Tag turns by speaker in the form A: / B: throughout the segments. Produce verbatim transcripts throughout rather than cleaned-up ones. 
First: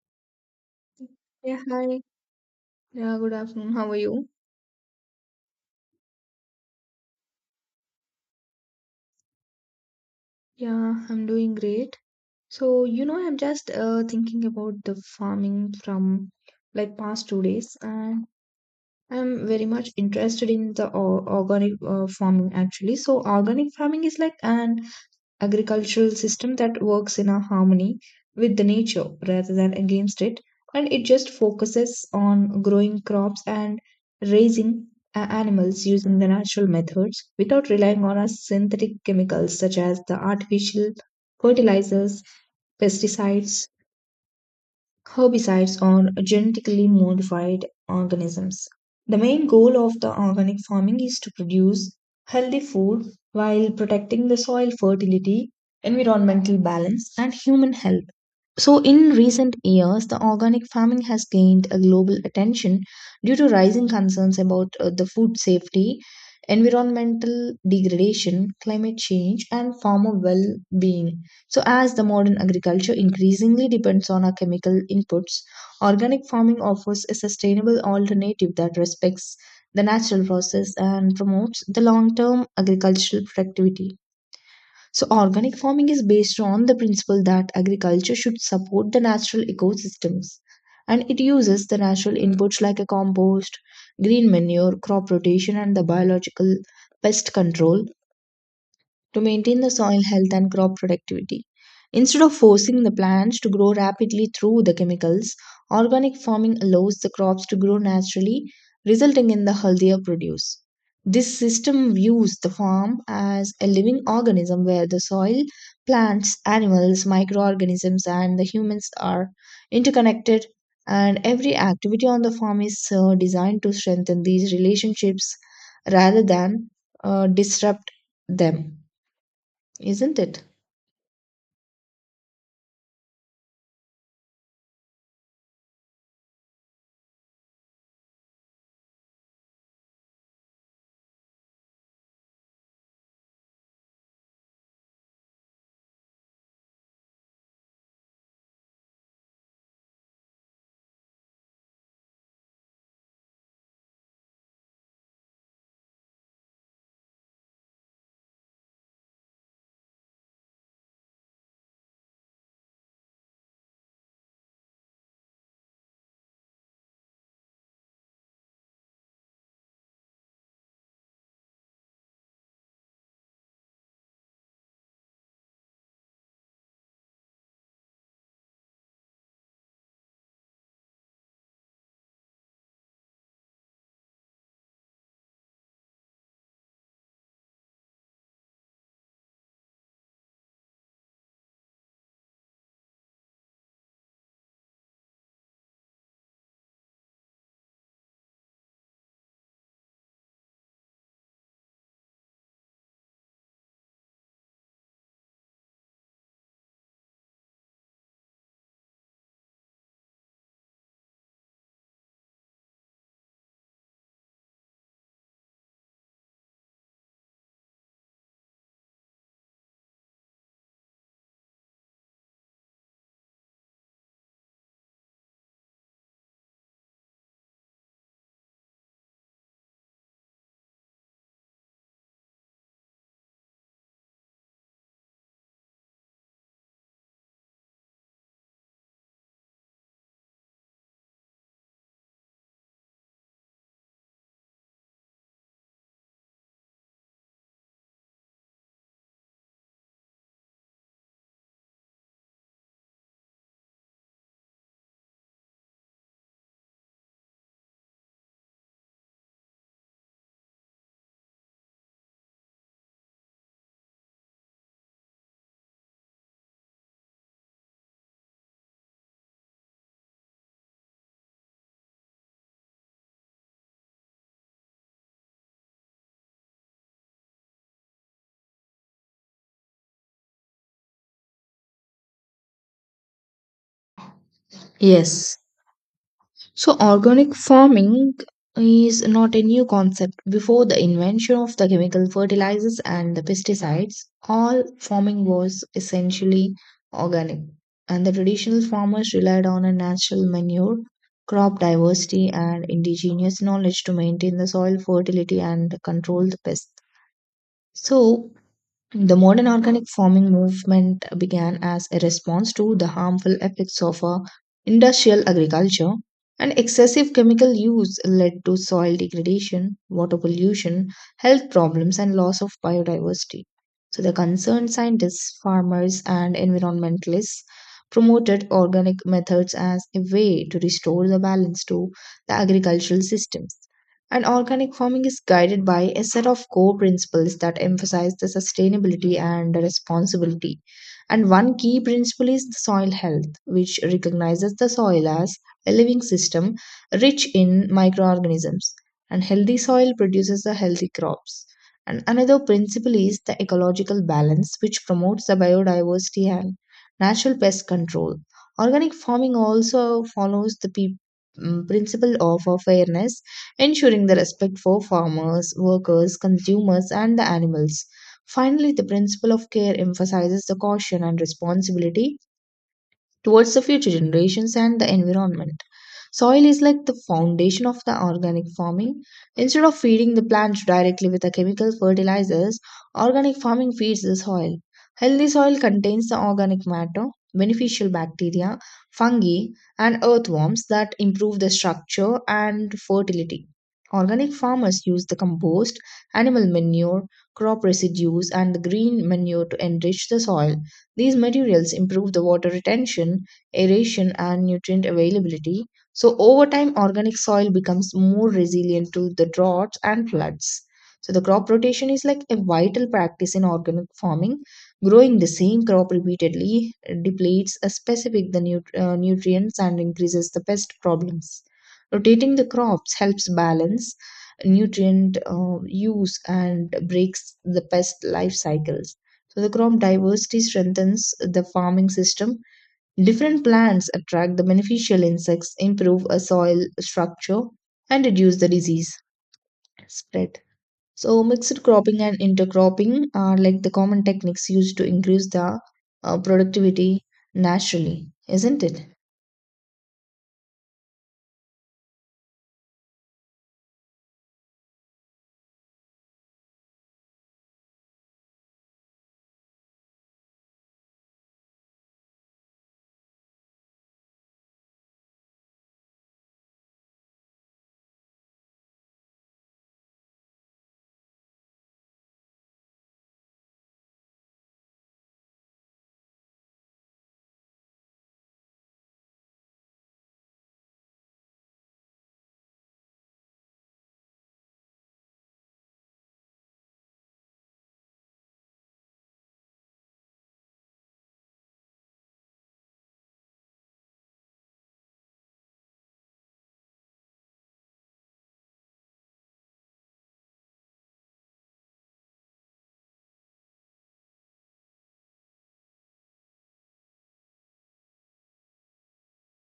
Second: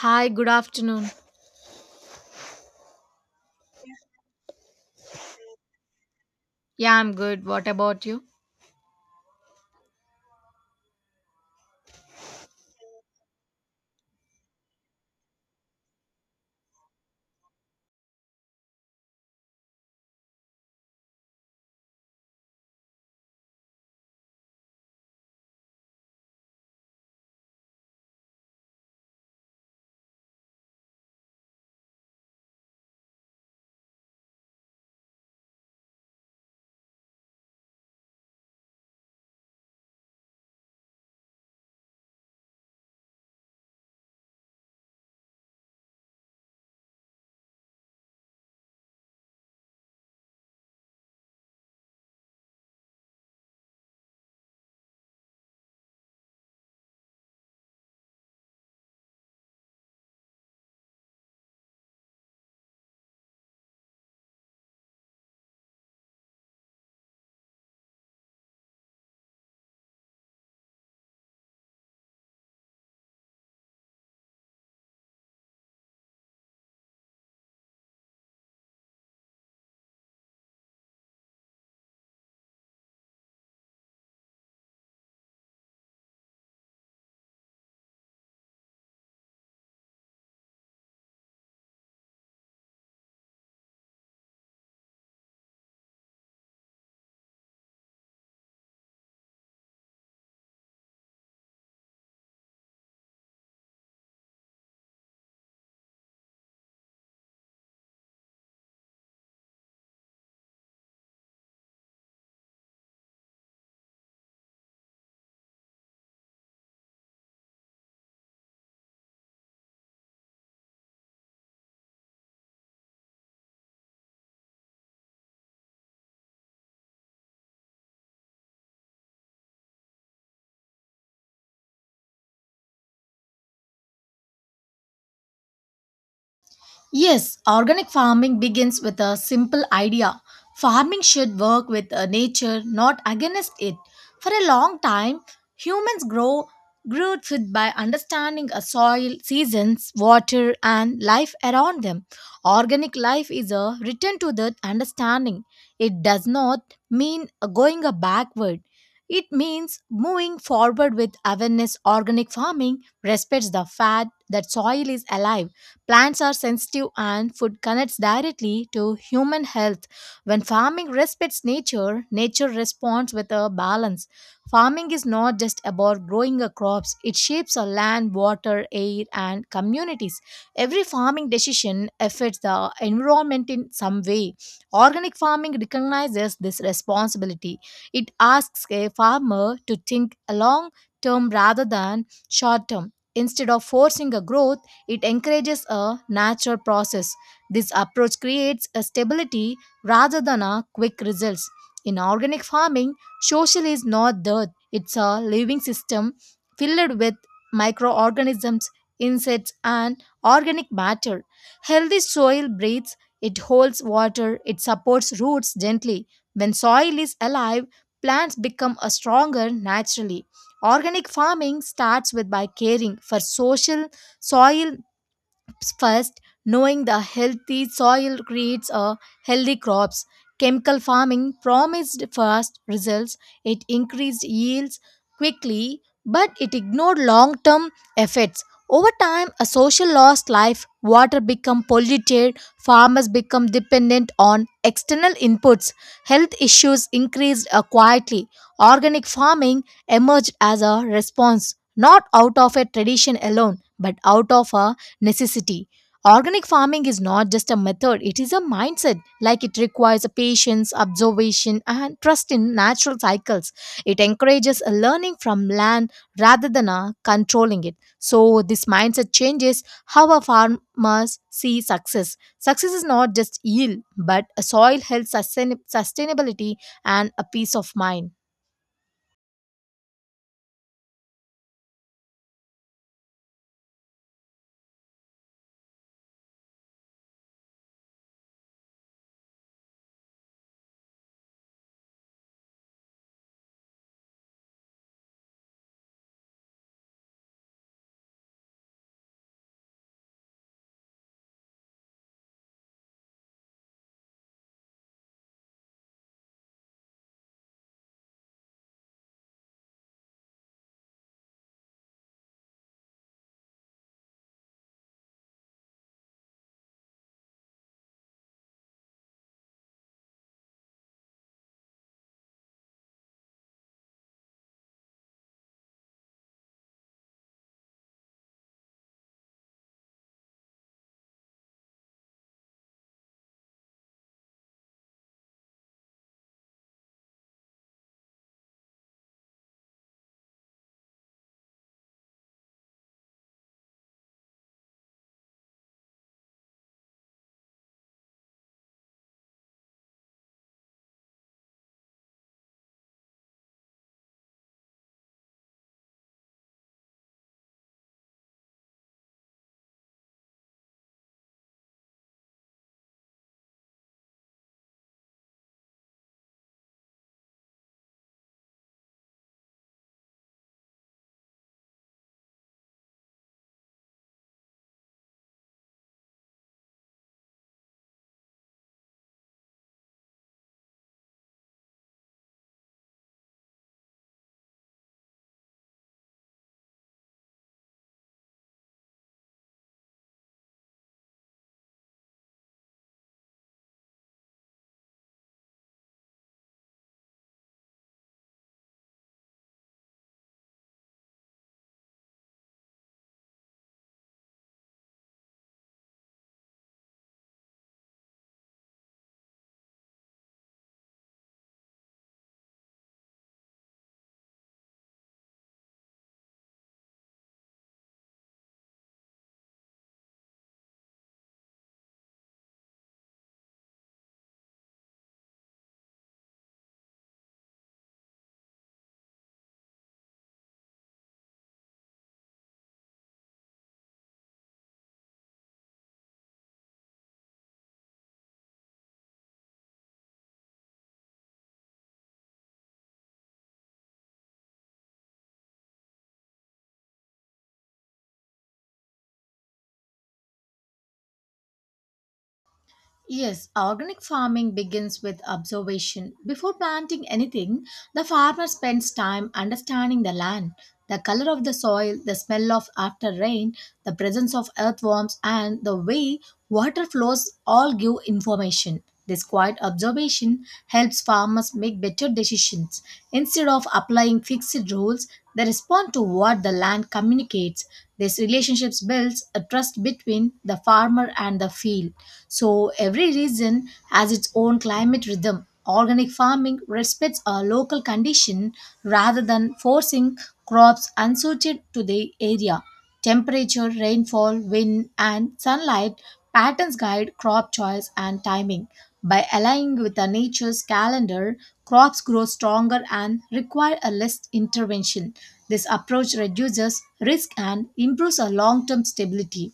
A: Hi, good afternoon.
B: Yeah, hi. Yeah, good afternoon. How are you?
A: Yeah, I'm good. What about you?
B: Yeah, I'm doing great. So, you know, I'm just uh, thinking about the farming from like past two days, and I'm very much interested in the o- organic uh, farming actually. So, organic farming is like an agricultural system that works in a harmony with the nature rather than against it, and it just focuses on growing crops and raising a- animals using the natural methods without relying on a synthetic chemicals such as the artificial fertilizers, pesticides, herbicides on genetically modified organisms. The main goal of the organic farming is to produce healthy food while protecting the soil fertility, environmental balance, and human health. So, in recent years, the organic farming has gained a global attention due to rising concerns about uh, the food safety, environmental degradation, climate change, and farmer well being. So, as the modern agriculture increasingly depends on our chemical inputs, organic farming offers a sustainable alternative that respects the natural process and promotes the long term agricultural productivity. So, organic farming is based on the principle that agriculture should support the natural ecosystems, and it uses the natural inputs like a compost, green manure, crop rotation, and the biological pest control to maintain the soil health and crop productivity. Instead of forcing the plants to grow rapidly through the chemicals, organic farming allows the crops to grow naturally, resulting in the healthier produce. This system views the farm as a living organism where the soil, plants, animals, microorganisms, and the humans are interconnected, and every activity on the farm is uh, designed to strengthen these relationships rather than uh, disrupt them, isn't it?
A: Yes, organic farming begins with a simple idea. Farming should work with uh, nature, not against it. For a long time, humans grow grew food by understanding a soil, seasons, water, and life around them. Organic life is a return to that understanding. It does not mean uh, going uh, backward. It means moving forward with awareness. Organic farming respects the fact that soil is alive. Plants are sensitive, and food connects directly to human health. When farming respects nature, nature responds with a balance. Farming is not just about growing a crops, it shapes our land, water, air, and communities. Every farming decision affects the environment in some way. Organic farming recognizes this responsibility. It asks a farmer to think long term rather than short term. Instead of forcing a growth, it encourages a natural process. This approach creates a stability rather than a quick results. In organic farming, social is not dirt. It's a living system filled with microorganisms, insects, and organic matter. Healthy soil breathes, it holds water, it supports roots gently. When soil is alive, plants become a stronger naturally. Organic farming starts with by caring for social soil first, knowing the healthy soil creates a healthy crops. Chemical farming promised fast results. It increased yields quickly, but it ignored long-term effects. Over time, a social lost life, water become polluted, farmers become dependent on external inputs. Health issues increased uh, quietly. Organic farming emerged as a response, not out of a tradition alone, but out of a necessity. Organic farming is not just a method, it is a mindset. Like it requires a patience, observation, and trust in natural cycles. It encourages a learning from land rather than a controlling it. So, this mindset changes how our farmers see success. Success is not just yield, but a soil health, sustain- sustainability, and a peace of mind.
B: Yes. So, organic farming is not a new concept. Before the invention of the chemical fertilizers and the pesticides, all farming was essentially organic, and the traditional farmers relied on a natural manure, crop diversity, and indigenous knowledge to maintain the soil fertility and control the pests. So, the modern organic farming movement began as a response to the harmful effects of uh, industrial agriculture, and excessive chemical use led to soil degradation, water pollution, health problems, and loss of biodiversity. So, the concerned scientists, farmers, and environmentalists promoted organic methods as a way to restore the balance to the agricultural systems. And organic farming is guided by a set of core principles that emphasize the sustainability and the responsibility. And one key principle is the soil health, which recognizes the soil as a living system rich in microorganisms. And healthy soil produces the healthy crops. And another principle is the ecological balance, which promotes the biodiversity and natural pest control. Organic farming also follows the pe- mm, principle of uh, fairness, ensuring the respect for farmers, workers, consumers, and the animals. Finally, the principle of care emphasizes the caution and responsibility towards the future generations and the environment. Soil is like the foundation of the organic farming. Instead of feeding the plants directly with the chemical fertilizers, organic farming feeds the soil. Healthy soil contains the organic matter, beneficial bacteria, fungi, and earthworms that improve the structure and fertility. Organic farmers use the compost, animal manure, crop residues, and the green manure to enrich the soil. These materials improve the water retention, aeration, and nutrient availability, so over time, organic soil becomes more resilient to the droughts and floods. So the crop rotation is like a vital practice in organic farming. Growing the same crop repeatedly depletes a specific the nut- uh, nutrients and increases the pest problems. Rotating the crops helps balance nutrient uh, use and breaks the pest life cycles. So the crop diversity strengthens the farming system. Different plants attract the beneficial insects, improve a soil structure, and reduce the disease spread. So, mixed cropping and intercropping are like the common techniques used to increase the uh, productivity naturally, isn't it?
A: Yes, organic farming begins with observation. Before planting anything, the farmer spends time understanding the land, the color of the soil, the smell of after rain, the presence of earthworms, and the way water flows all give information. This quiet observation helps farmers make better decisions. Instead of applying fixed rules, they respond to what the land communicates. This relationships builds a trust between the farmer and the field. So every region has its own climate rhythm. Organic farming respects a local condition rather than forcing crops unsuited to the area. Temperature, rainfall, wind, and sunlight patterns guide crop choice and timing. By aligning with the nature's calendar, crops grow stronger and require a less intervention. This approach reduces risk and improves a long-term stability.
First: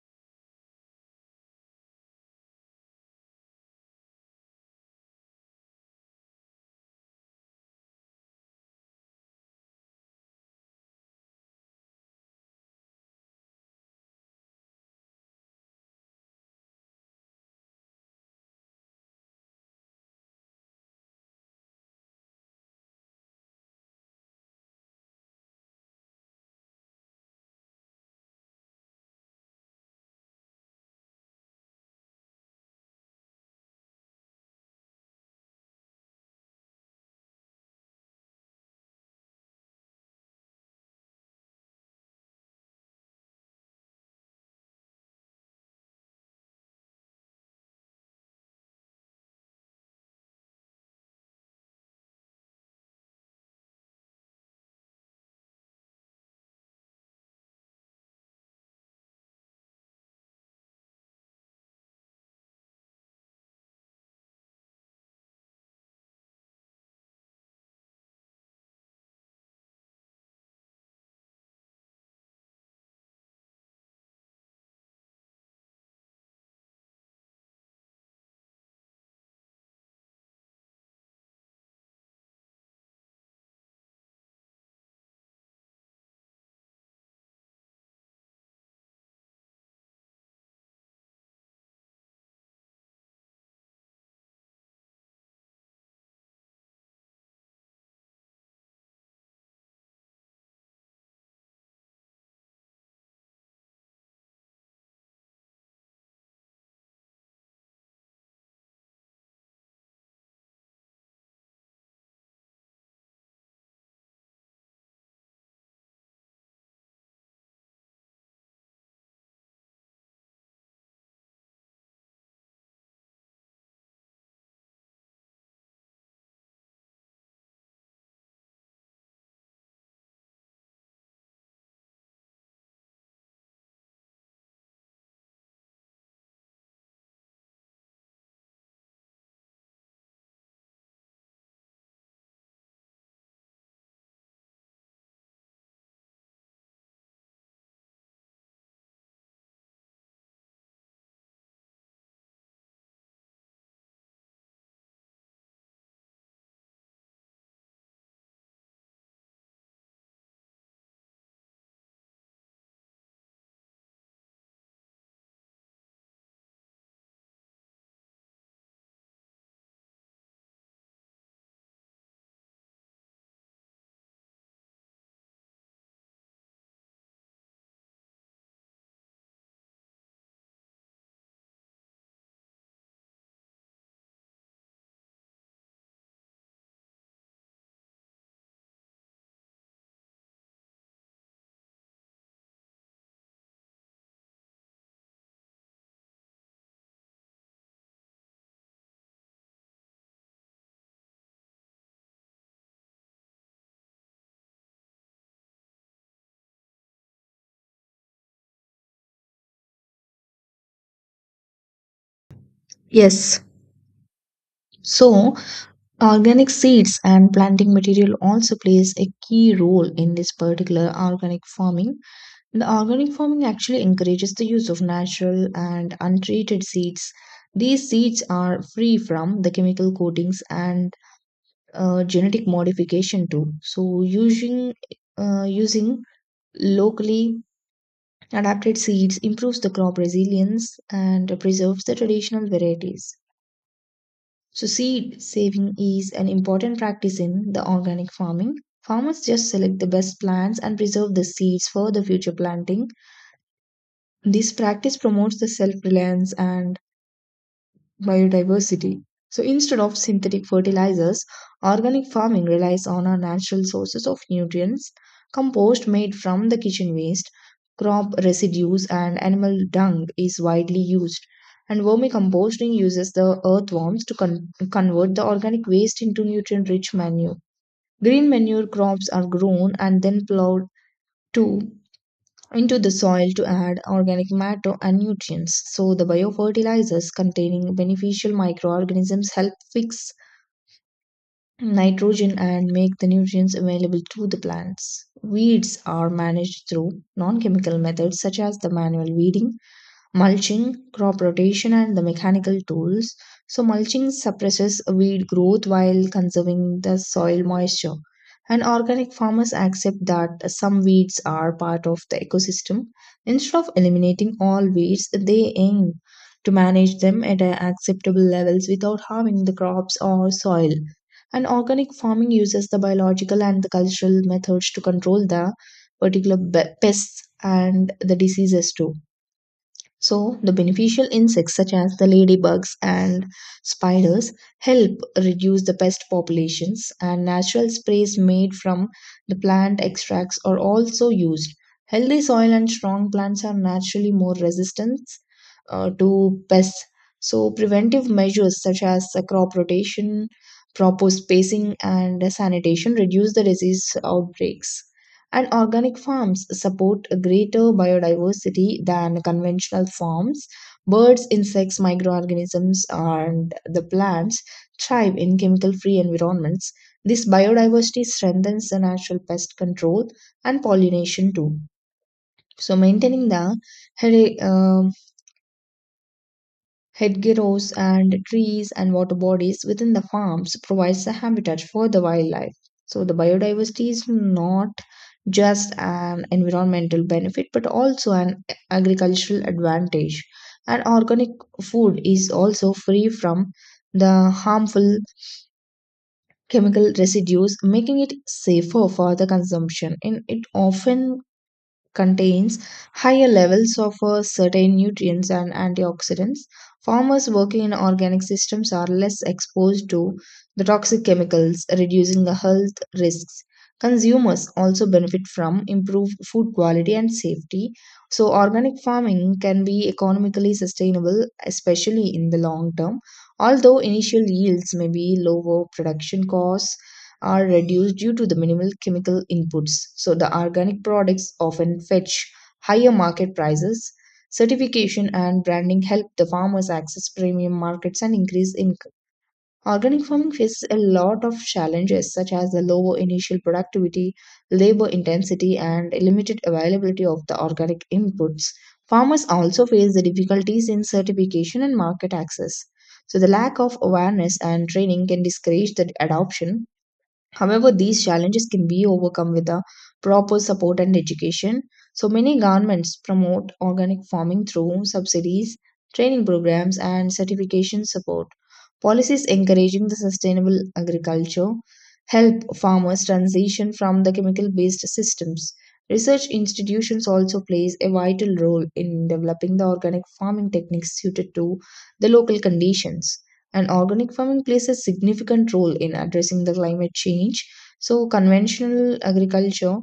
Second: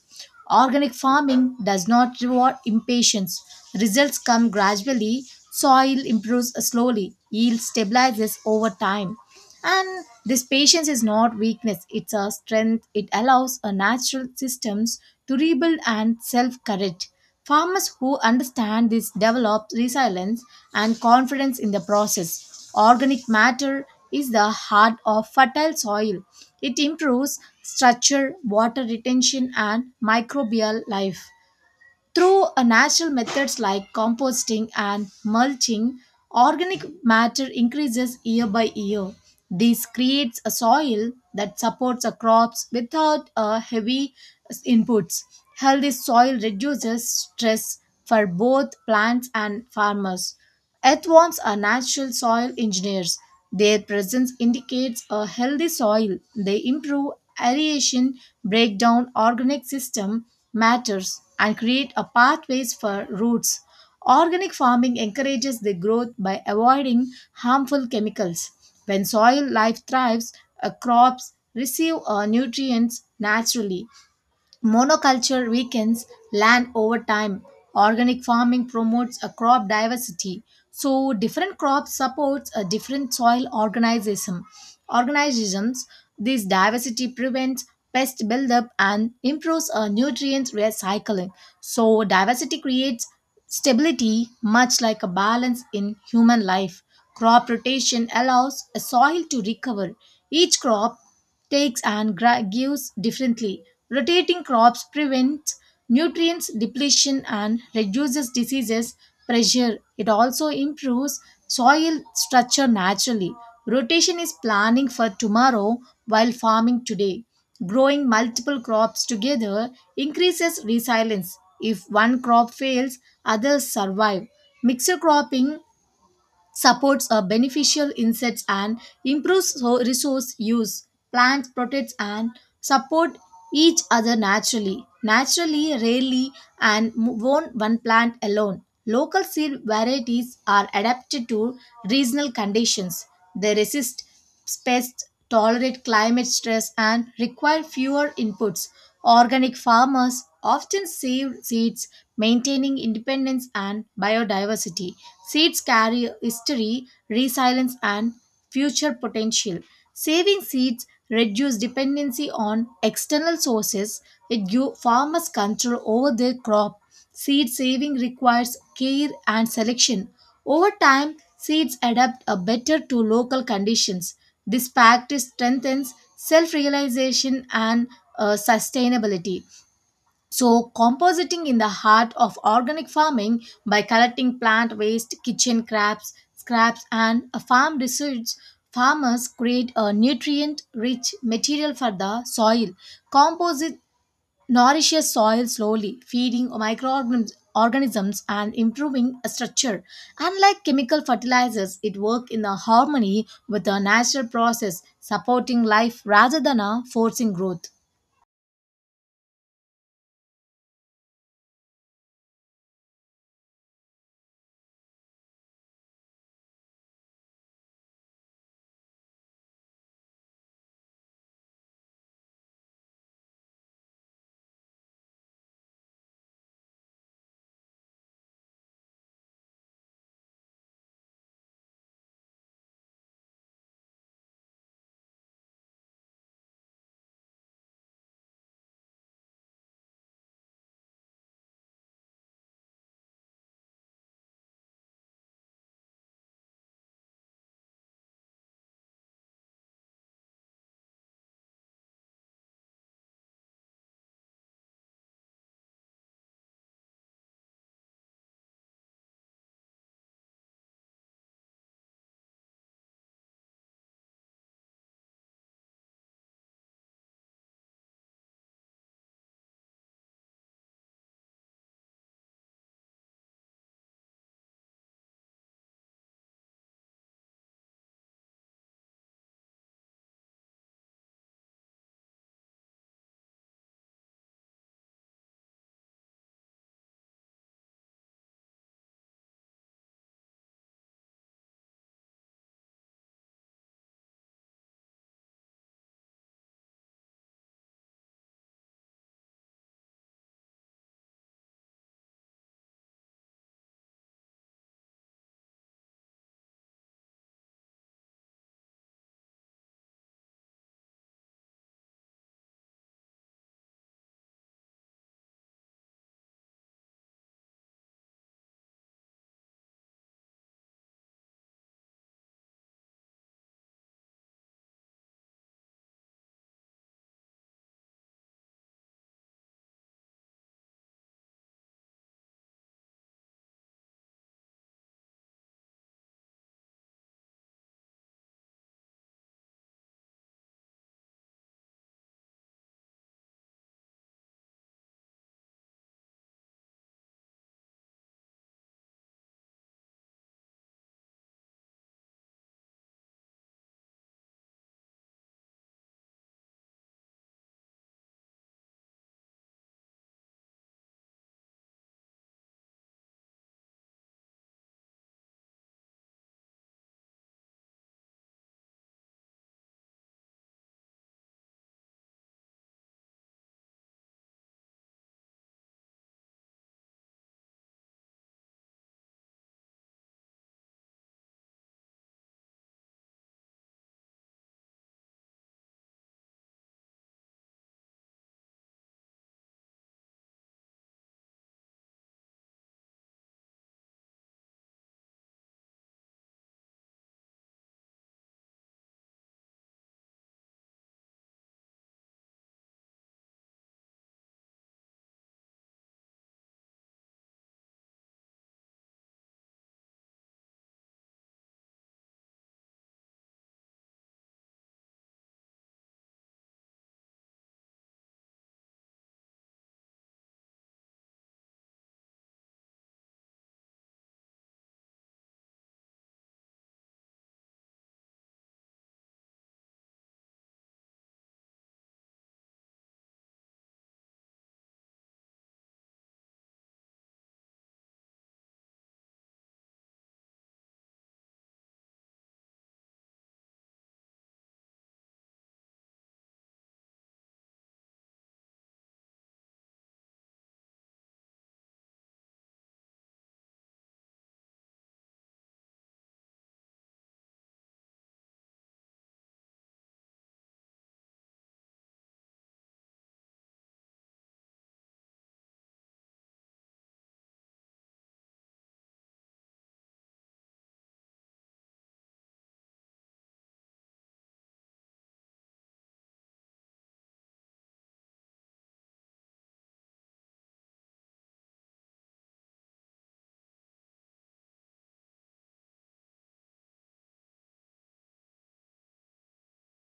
A: Organic farming does not reward impatience. Results come gradually, soil improves slowly, yield stabilizes over time. And this patience is not weakness, it's a strength. It allows a natural systems to rebuild and self correct. Farmers who understand this develop resilience and confidence in the process. Organic matter is the heart of fertile soil. It improves structure, water retention, and microbial life. Through uh, natural methods like composting and mulching, organic matter increases year by year. This creates a soil that supports a crops without uh, heavy inputs. Healthy soil reduces stress for both plants and farmers. Earthworms are natural soil engineers. Their presence indicates a healthy soil. They improve aeration, break down organic system matters, and create a pathways for roots. Organic farming encourages the growth by avoiding harmful chemicals. When soil life thrives, uh, crops receive uh, nutrients naturally. Monoculture weakens land over time. Organic farming promotes a crop diversity. So different crops supports a different soil organism. Organisms. This diversity prevents pest buildup and improves a nutrient recycling. So diversity creates stability, much like a balance in human life. Crop rotation allows a soil to recover. Each crop takes and gra- gives differently. Rotating crops prevents nutrients depletion and reduces diseases pressure. It also improves soil structure naturally. Rotation is planning for tomorrow while farming today. Growing multiple crops together increases resilience. If one crop fails, others survive. Mixed cropping supports uh, beneficial insects and improves so- resource use, plants protect and support each other naturally naturally rarely and m- won't one plant alone. Local seed varieties are adapted to regional conditions, they resist pests, tolerate climate stress, and require fewer inputs. Organic farmers often save seeds, maintaining independence and biodiversity. Seeds carry history, resilience, and future potential. Saving seeds reduce dependency on external sources. It gives farmers control over their crop. Seed saving requires care and selection. Over time, seeds adapt a better to local conditions. This practice strengthens self realization and uh, sustainability. So, compositing in the heart of organic farming by collecting plant waste, kitchen scraps, scraps, and a farm residues, farmers create a nutrient-rich material for the soil. Composite nourishes soil slowly, feeding microorganisms organisms and improving a structure. Unlike chemical fertilizers, it works in a harmony with the natural process, supporting life rather than a forcing growth.
B: Yes. So, organic seeds and planting material also plays a key role in this particular organic farming. The organic farming actually encourages the use of natural and untreated seeds. These seeds are free from the chemical coatings and uh, genetic modification too. So using uh, using locally adapted seeds improves the crop resilience and preserves the traditional varieties. So seed saving is an important practice in the organic farming. Farmers just select the best plants and preserve the seeds for the future planting. This practice promotes the self reliance and biodiversity. So instead of synthetic fertilizers, organic farming relies on our natural sources of nutrients, compost made from the kitchen waste, crop residues, and animal dung is widely used. And vermicomposting uses the earthworms to con- convert the organic waste into nutrient rich manure. Green manure crops are grown and then plowed to into the soil to add organic matter and nutrients. So, the biofertilizers containing beneficial microorganisms help fix nitrogen and make the nutrients available to the plants. Weeds are managed through non chemical methods such as the manual weeding, mulching, crop rotation, and the mechanical tools. So, mulching suppresses weed growth while conserving the soil moisture. And organic farmers accept that some weeds are part of the ecosystem. Instead of eliminating all weeds, they aim to manage them at uh, acceptable levels without harming the crops or soil. And organic farming uses the biological and the cultural methods to control the particular be- pests and the diseases too. So, the beneficial insects such as the ladybugs and spiders help reduce the pest populations, and natural sprays made from the plant extracts are also used. Healthy soil and strong plants are naturally more resistant uh, to pests. So, preventive measures such as the crop rotation, proper spacing, and sanitation reduce the disease outbreaks. And organic farms support a greater biodiversity than conventional farms. Birds, insects, microorganisms, and the plants thrive in chemical free environments. This biodiversity strengthens the natural pest control and pollination too. So, maintaining the heri- uh, hedgerows and trees and water bodies within the farms provides a habitat for the wildlife. So the biodiversity is not just an environmental benefit but also an agricultural advantage. And organic food is also free from the harmful chemical residues, making it safer for the consumption. And it often contains higher levels of uh, certain nutrients and antioxidants. Farmers working in organic systems are less exposed to the toxic chemicals, reducing the health risks. Consumers also benefit from improved food quality and safety. So, organic farming can be economically sustainable, especially in the long term. Although initial yields may be lower, production costs are reduced due to the minimal chemical inputs. So the organic products often fetch higher market prices. Certification and branding help the farmers access premium markets and increase income. Organic farming faces a lot of challenges such as the lower initial productivity, labor intensity, and limited availability of the organic inputs. Farmers also face the difficulties in certification and market access. So, the lack of awareness and training can discourage the adoption. However, these challenges can be overcome with a proper support and education. So many governments promote organic farming through subsidies, training programs, and certification support. Policies encouraging the sustainable agriculture help farmers transition from the chemical-based systems. Research institutions also plays a vital role in developing the organic farming techniques suited to the local conditions, and organic farming plays a significant role in addressing the climate change. So, conventional agriculture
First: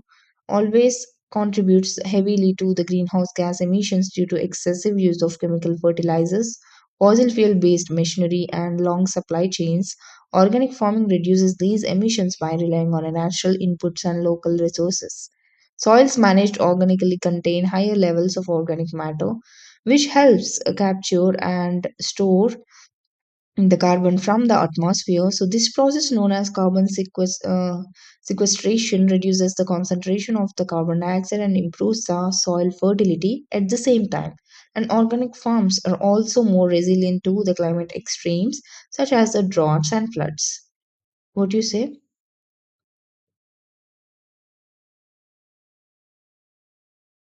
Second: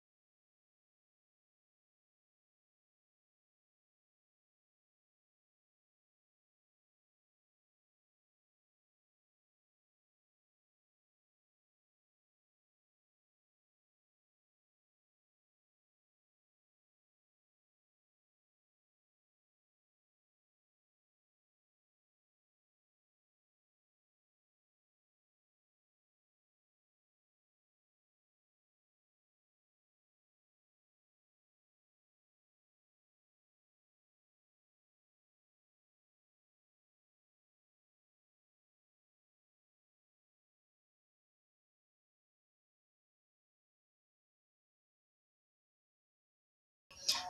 B: always contributes heavily to the greenhouse gas emissions due to excessive use of chemical fertilizers, fossil fuel based machinery, and long supply chains. Organic farming reduces these emissions by relying on natural inputs and local resources. Soils managed organically contain higher levels of organic matter, which helps uh, capture and store the carbon from the atmosphere. So this process known as carbon sequest- uh, sequestration reduces the concentration of the carbon dioxide and improves the soil fertility at the same time. And organic farms are also more resilient to the climate extremes such as the droughts and floods. What do you say?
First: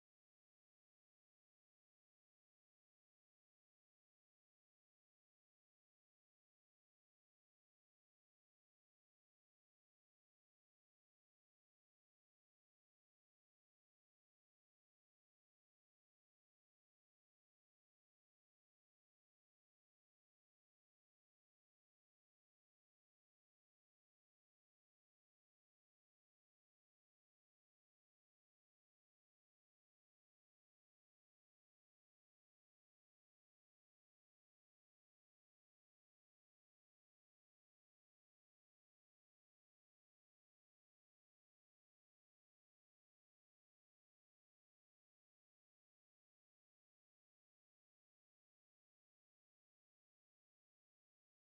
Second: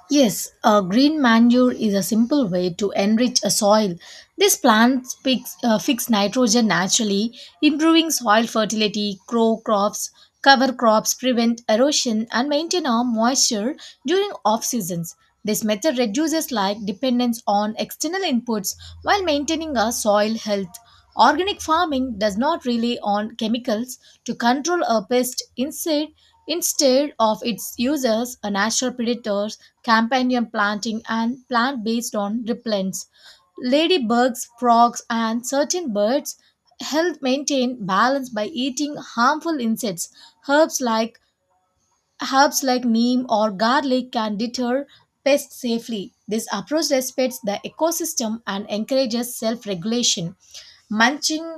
A: Yes, a green manure is a simple way to enrich a soil. This plant picks, uh, fix nitrogen naturally, improving soil fertility, grow crops, cover crops, prevent erosion, and maintain our moisture during off seasons. This method reduces like dependence on external inputs while maintaining our soil health. Organic farming does not rely on chemicals to control a pest. Instead, instead of its users, a natural predator companion planting and plant based on repellents. Ladybugs, frogs, and certain birds help maintain balance by eating harmful insects. Herbs like Herbs like neem or garlic can deter pests safely. This approach respects the ecosystem and encourages self-regulation. Mulching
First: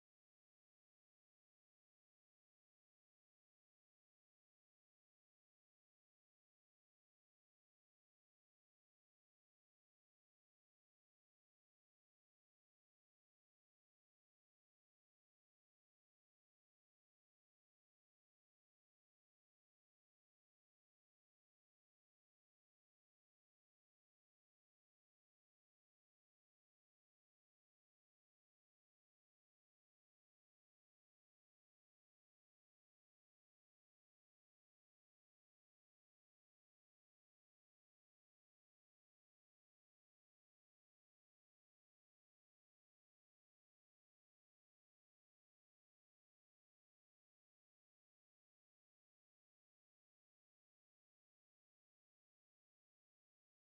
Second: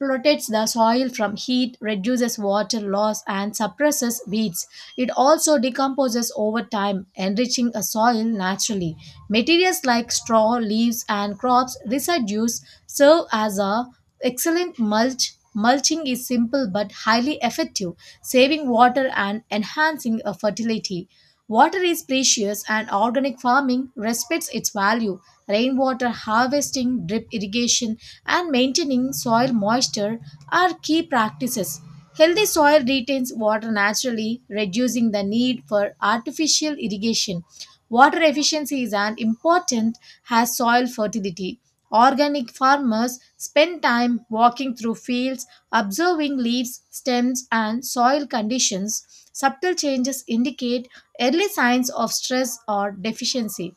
A: protects the soil from heat, reduces water loss, and suppresses weeds. It also decomposes over time, enriching a soil naturally. Materials like straw, leaves, and crops residues serve as a excellent mulch. Mulching is simple but highly effective, saving water and enhancing a fertility. Water is precious and organic farming respects its value. Rainwater harvesting, drip irrigation, and maintaining soil moisture are key practices. Healthy soil retains water naturally, reducing the need for artificial irrigation. Water efficiency is as important as soil fertility. Organic farmers spend time walking through fields, observing leaves, stems, and soil conditions. Subtle changes indicate early signs of stress or deficiency.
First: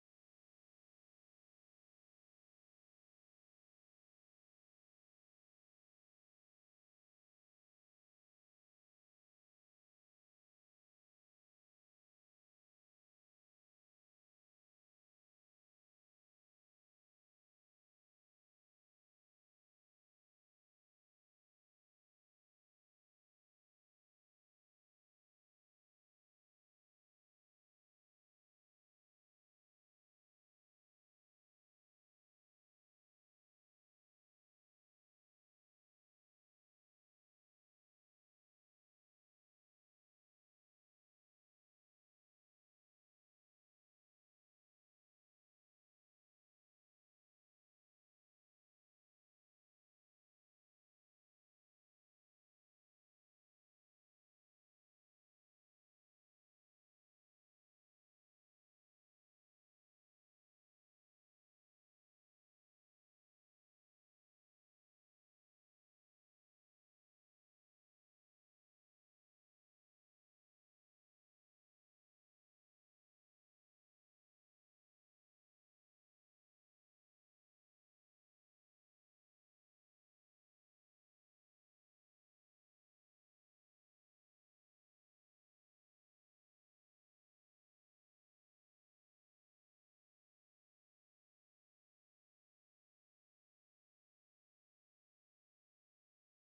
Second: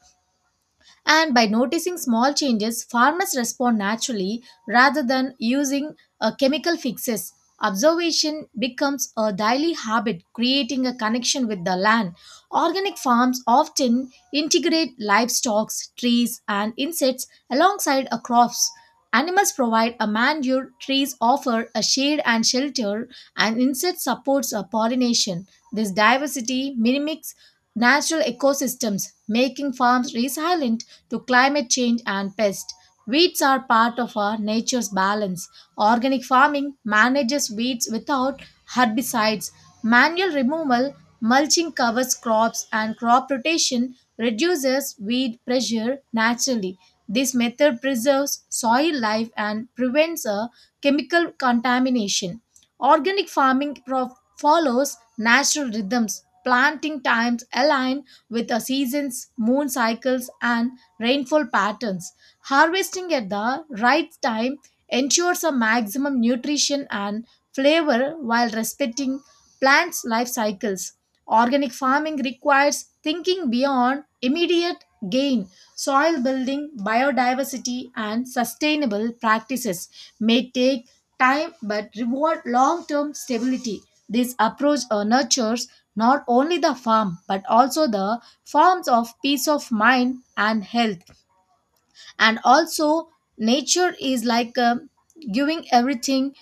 A: And by noticing small changes, farmers respond naturally rather than using uh, chemical fixes. Observation becomes a daily habit, creating a connection with the land. Organic farms often integrate livestock, trees, and insects alongside a crops. Animals provide a manure, trees offer a shade and shelter, and insects supports a pollination. This diversity mimics natural ecosystems, making farms resilient to climate change and pests. Weeds are part of our nature's balance. Organic farming manages weeds without herbicides. Manual removal, mulching covers crops, and crop rotation reduces weed pressure naturally. This method preserves soil life and prevents a chemical contamination. Organic farming pro- follows natural rhythms. Planting times align with the seasons, moon cycles, and rainfall patterns. Harvesting at the right time ensures a maximum nutrition and flavor while respecting plants' life cycles. Organic farming requires thinking beyond immediate gain, soil building, biodiversity, and sustainable practices may take time but reward long term stability. This approach uh, nurtures not only the farm but also the forms of peace of mind and health, and also nature is like um, giving everything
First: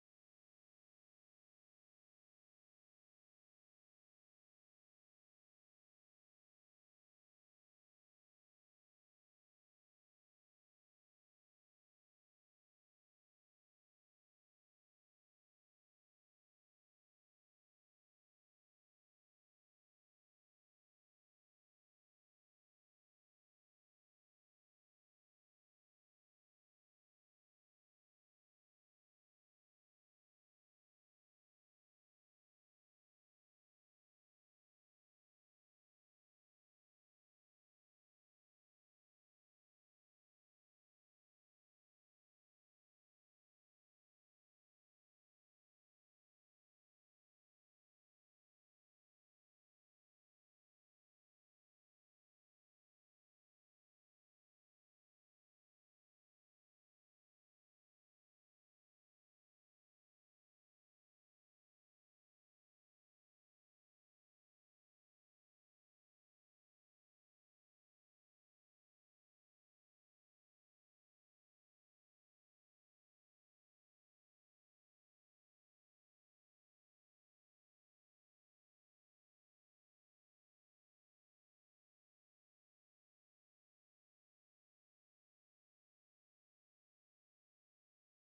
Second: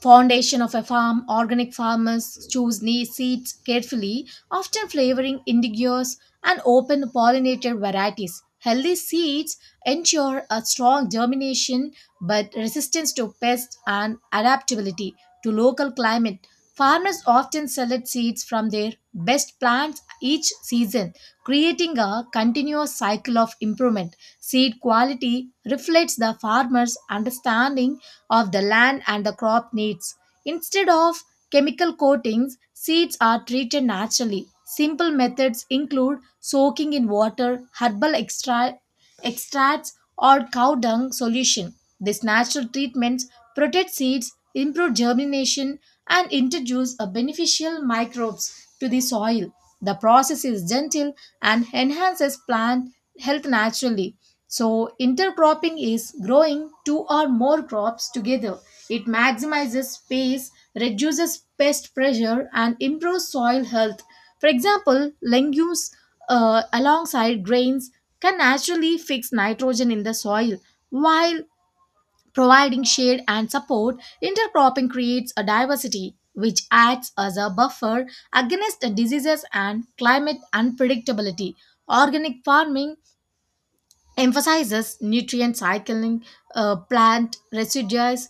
A: foundation of a farm. Organic farmers choose ne- seeds carefully, often flavoring indigoes and open pollinated varieties. Healthy seeds ensure a strong germination but resistance to pests and adaptability to local climate. Farmers often select seeds from their best plants each season, creating a continuous cycle of improvement. Seed quality reflects the farmer's understanding of the land and the crop needs. Instead of chemical coatings, seeds are treated naturally. Simple methods include soaking in water, herbal extra- extracts, or cow dung solution. These natural treatments protect seeds, improve germination, and introduce a beneficial microbes to the soil. The process is gentle and enhances plant health naturally. So, intercropping is growing two or more crops together. It maximizes space, reduces pest pressure, and improves soil health. For example, legumes uh, alongside grains can naturally fix nitrogen in the soil. While providing shade and support, intercropping creates a diversity which acts as a buffer against diseases and climate unpredictability. Organic farming emphasizes nutrient cycling, uh, plant residues,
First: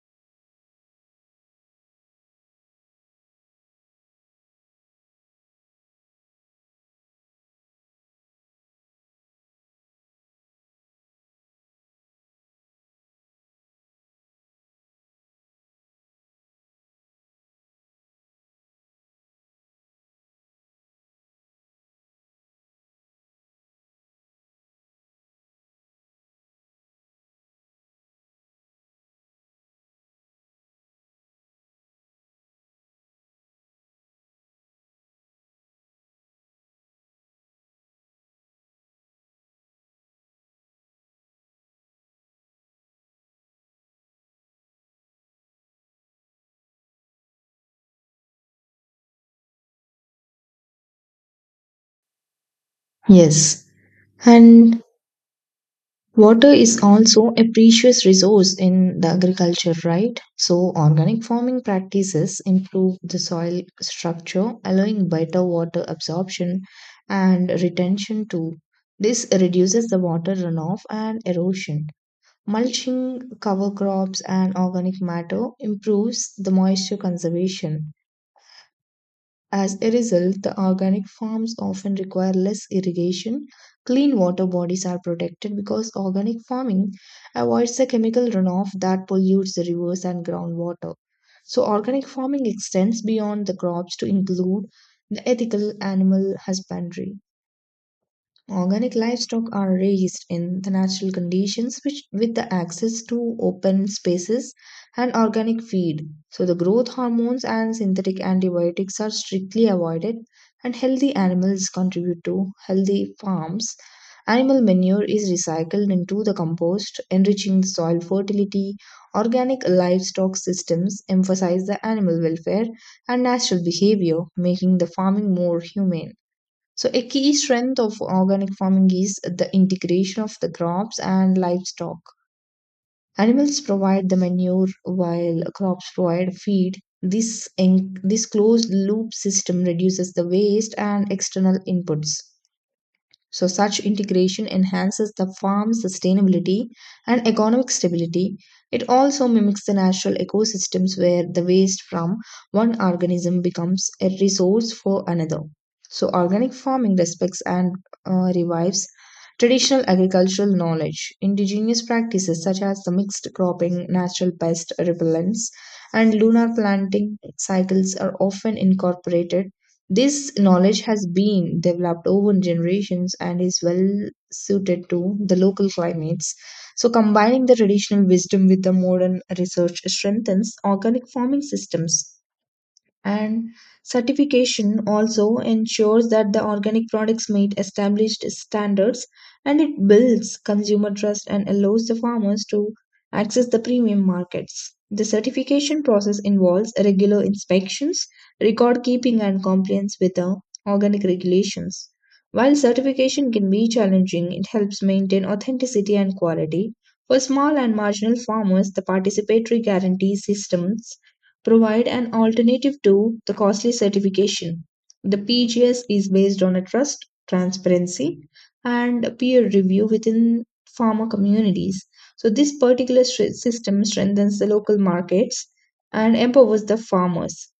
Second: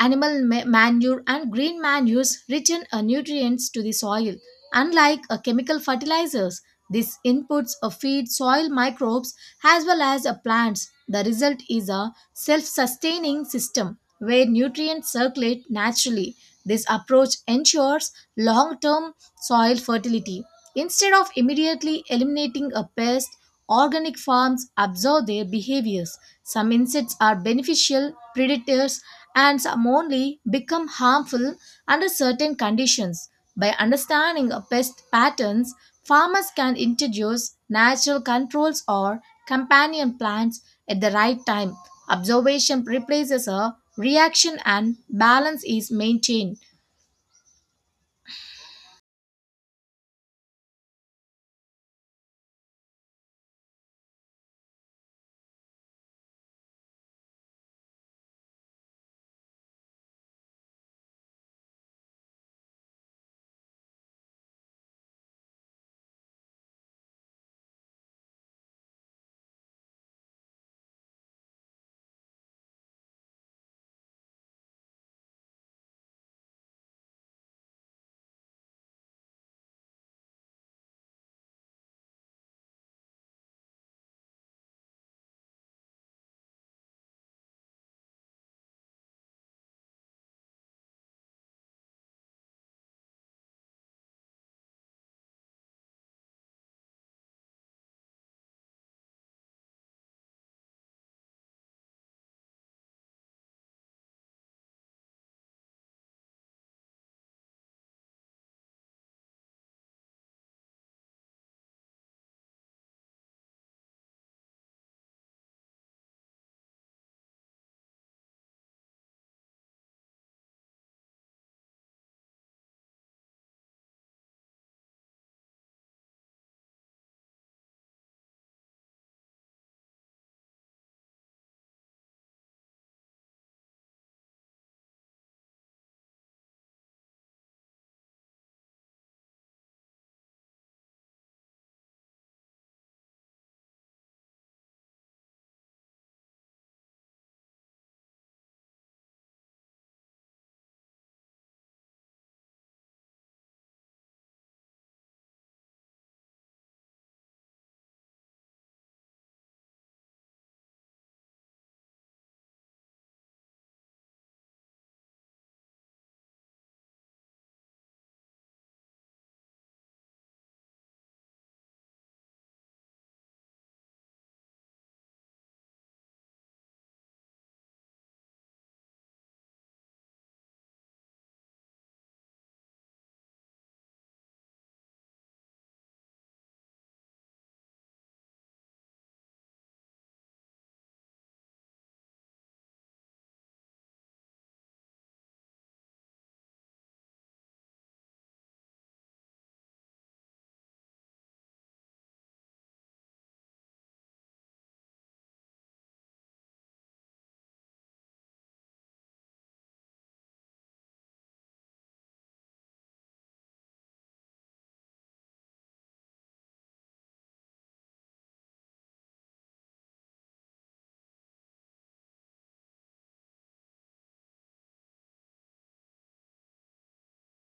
A: animal ma- manure and green manures return uh, nutrients to the soil. Unlike uh, chemical fertilizers, these inputs uh, feed soil microbes as well as uh, plants. The result is a self sustaining system where nutrients circulate naturally. This approach ensures long term soil fertility. Instead of immediately eliminating a pest, organic farms observe their behaviors. Some insects are beneficial predators and some only become harmful under certain conditions. By understanding pest patterns, farmers can introduce natural controls or companion plants at the right time. Observation replaces a reaction and balance is maintained.
B: Yes. And water is also a precious resource in the agriculture, right? So, organic farming practices improve the soil structure, allowing better water absorption and retention too. This reduces the water runoff and erosion. Mulching cover crops and organic matter improves the moisture conservation. As a result, the organic farms often require less irrigation. Clean water bodies are protected because organic farming avoids the chemical runoff that pollutes the rivers and groundwater. So, organic farming extends beyond the crops to include the ethical animal husbandry. Organic livestock are raised in the natural conditions which with the access to open spaces and organic feed. So the growth hormones and synthetic antibiotics are strictly avoided and healthy animals contribute to healthy farms. Animal manure is recycled into the compost, enriching the soil fertility. Organic livestock systems emphasize the animal welfare and natural behavior, making the farming more humane. So, a key strength of organic farming is the integration of the crops and livestock. Animals provide the manure while crops provide feed. This, en- this closed loop system reduces the waste and external inputs. So, such integration enhances the farm's sustainability and economic stability. It also mimics the natural ecosystems where the waste from one organism becomes a resource for another. So, organic farming respects and uh, revives traditional agricultural knowledge. Indigenous practices such as the mixed cropping, natural pest repellents, and lunar planting cycles are often incorporated. This knowledge has been developed over generations and is well suited to the local climates. So, combining the traditional wisdom with the modern research strengthens organic farming systems, and certification also ensures that the organic products meet established standards and it builds consumer trust and allows the farmers to access the premium markets. The certification process involves regular inspections, record keeping, and compliance with the organic regulations. While certification can be challenging, it helps maintain authenticity and quality. For small and marginal farmers, the participatory guarantee systems provide an alternative to the costly certification. The P G S is based on a trust, transparency, and peer review within farmer communities. So, this particular system strengthens the local markets and empowers the farmers.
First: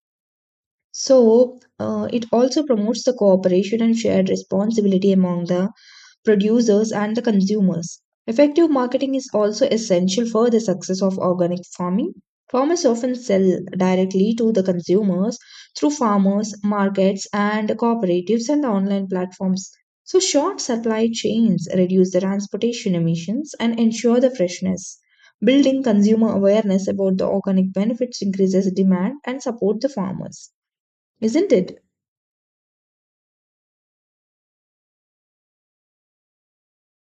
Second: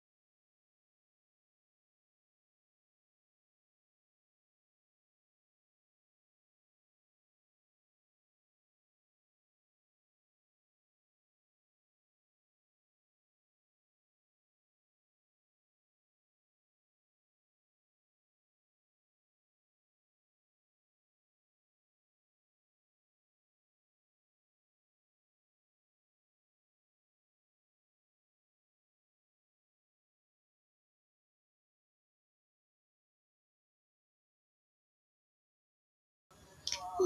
B: So, uh, it also promotes the cooperation and shared responsibility among the producers, and the consumers. Effective marketing is also essential for the success of organic farming. Farmers often sell directly to the consumers through farmers, markets, and cooperatives and online platforms. So, short supply chains reduce the transportation emissions and ensure the freshness. Building consumer awareness about the organic benefits increases demand and support the farmers. Isn't it?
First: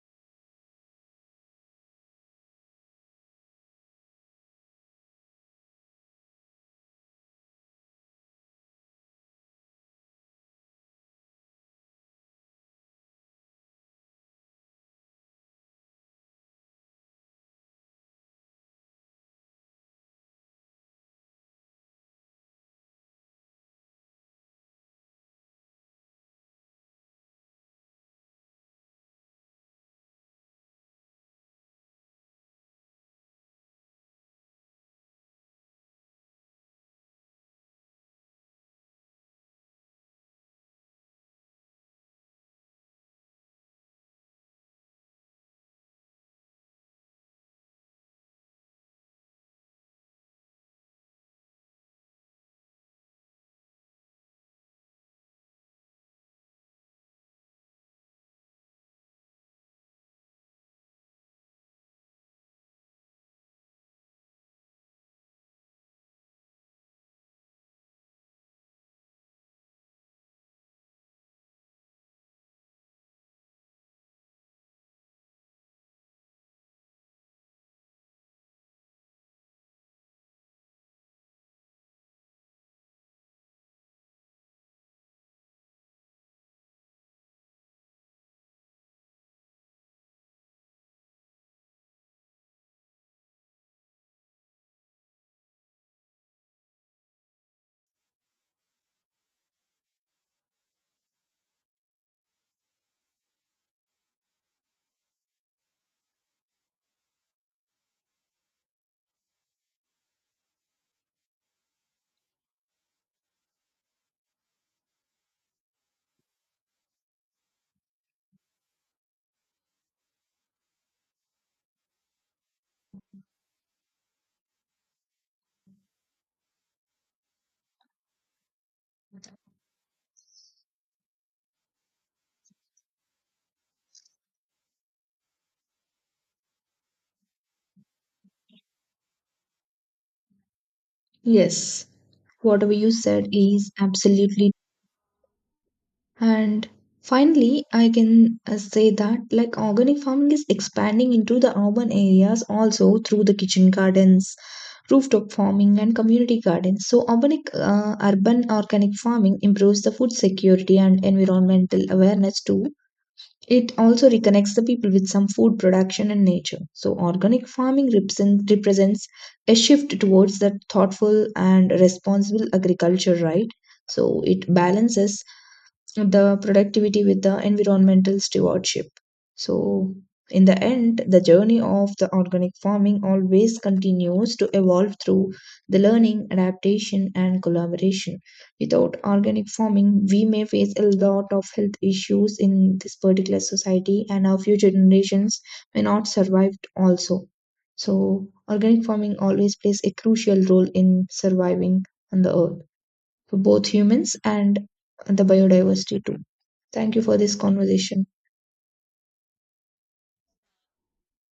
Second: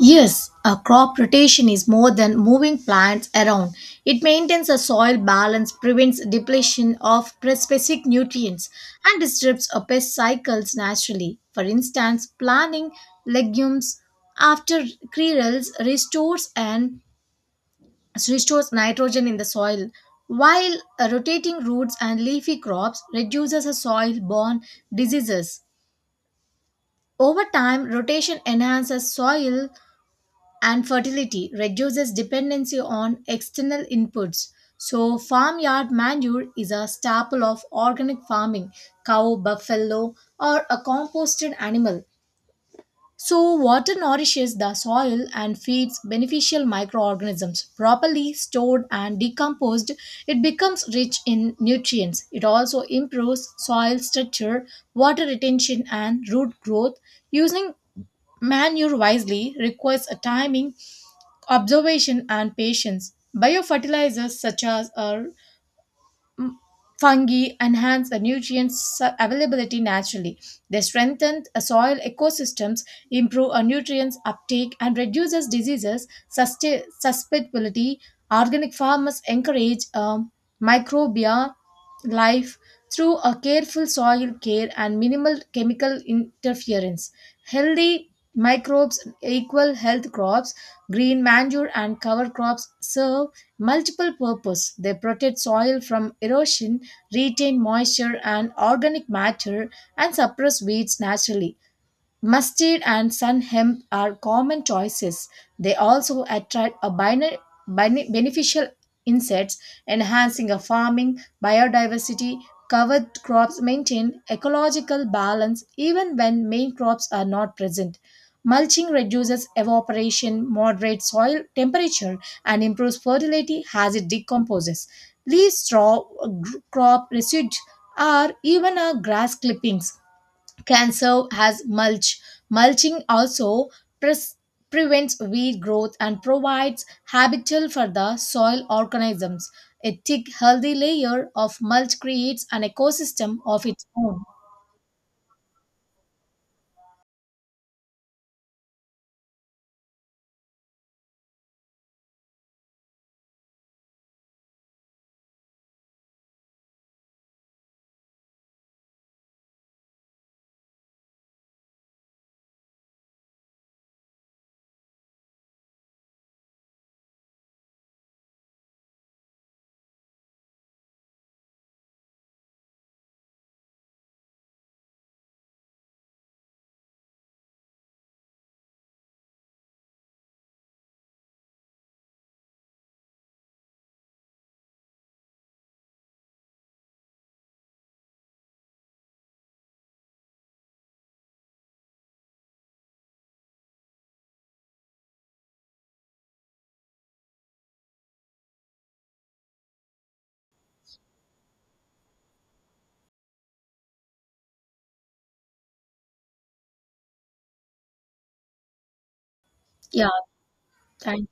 A: Yes, a crop rotation is more than moving plants around. It maintains a soil balance, prevents depletion of pre- specific nutrients, and disrupts a pest cycles naturally. For instance, planting legumes after cereals restores and restores nitrogen in the soil, while uh, rotating roots and leafy crops reduces soil-borne diseases. Over time, rotation enhances soil and fertility reduces dependency on external inputs. So, farmyard manure is a staple of organic farming, cow, buffalo, or a composted animal. So, water nourishes the soil and feeds beneficial microorganisms. Properly stored and decomposed, it becomes rich in nutrients. It also improves soil structure, water retention, and root growth. Using manure wisely requires a timing observation and patience. Biofertilizers such as are m- fungi enhance the nutrients availability naturally. They strengthen uh, soil ecosystems, improve uh, nutrients uptake, and reduces diseases sustain- susceptibility. Organic farmers encourage um, microbial life through a careful soil care and minimal chemical interference. Healthy microbes equal health crops. Green manure and cover crops serve multiple purpose, they protect soil from erosion, retain moisture and organic matter, and suppress weeds naturally. Mustard and sun hemp are common choices. They also attract a bine- bine- beneficial insects, enhancing a farming biodiversity. Covered crops maintain ecological balance even when main crops are not present. Mulching reduces evaporation, moderates soil temperature, and improves fertility as it decomposes. Leaves, straw, uh, gr- crop residues, or even our grass clippings can serve as mulch. Mulching also pres- prevents weed growth and provides habitat for the soil organisms. A thick, healthy layer of
B: Yes.
A: mulch creates an
B: Whatever you said
A: ecosystem of
B: is
A: its own.
B: absolutely. And finally, I can uh, say that like organic farming is expanding into the urban areas also through the kitchen gardens, rooftop farming, and community gardens. So, organic, uh, urban organic farming improves the food security and environmental awareness too. It also reconnects the people with some food production and nature. So, organic farming represent, represents a shift towards that thoughtful and responsible agriculture, right? So, it balances the productivity with the environmental stewardship. So, in the end, the journey of the organic farming always continues to evolve through the learning, adaptation, and collaboration. Without organic farming, we may face a lot of health issues in this particular society, and our future generations may not survive also. So, organic farming always plays a crucial role in surviving on the earth for both humans and the biodiversity too. Thank you for this conversation.
A: Yeah, thank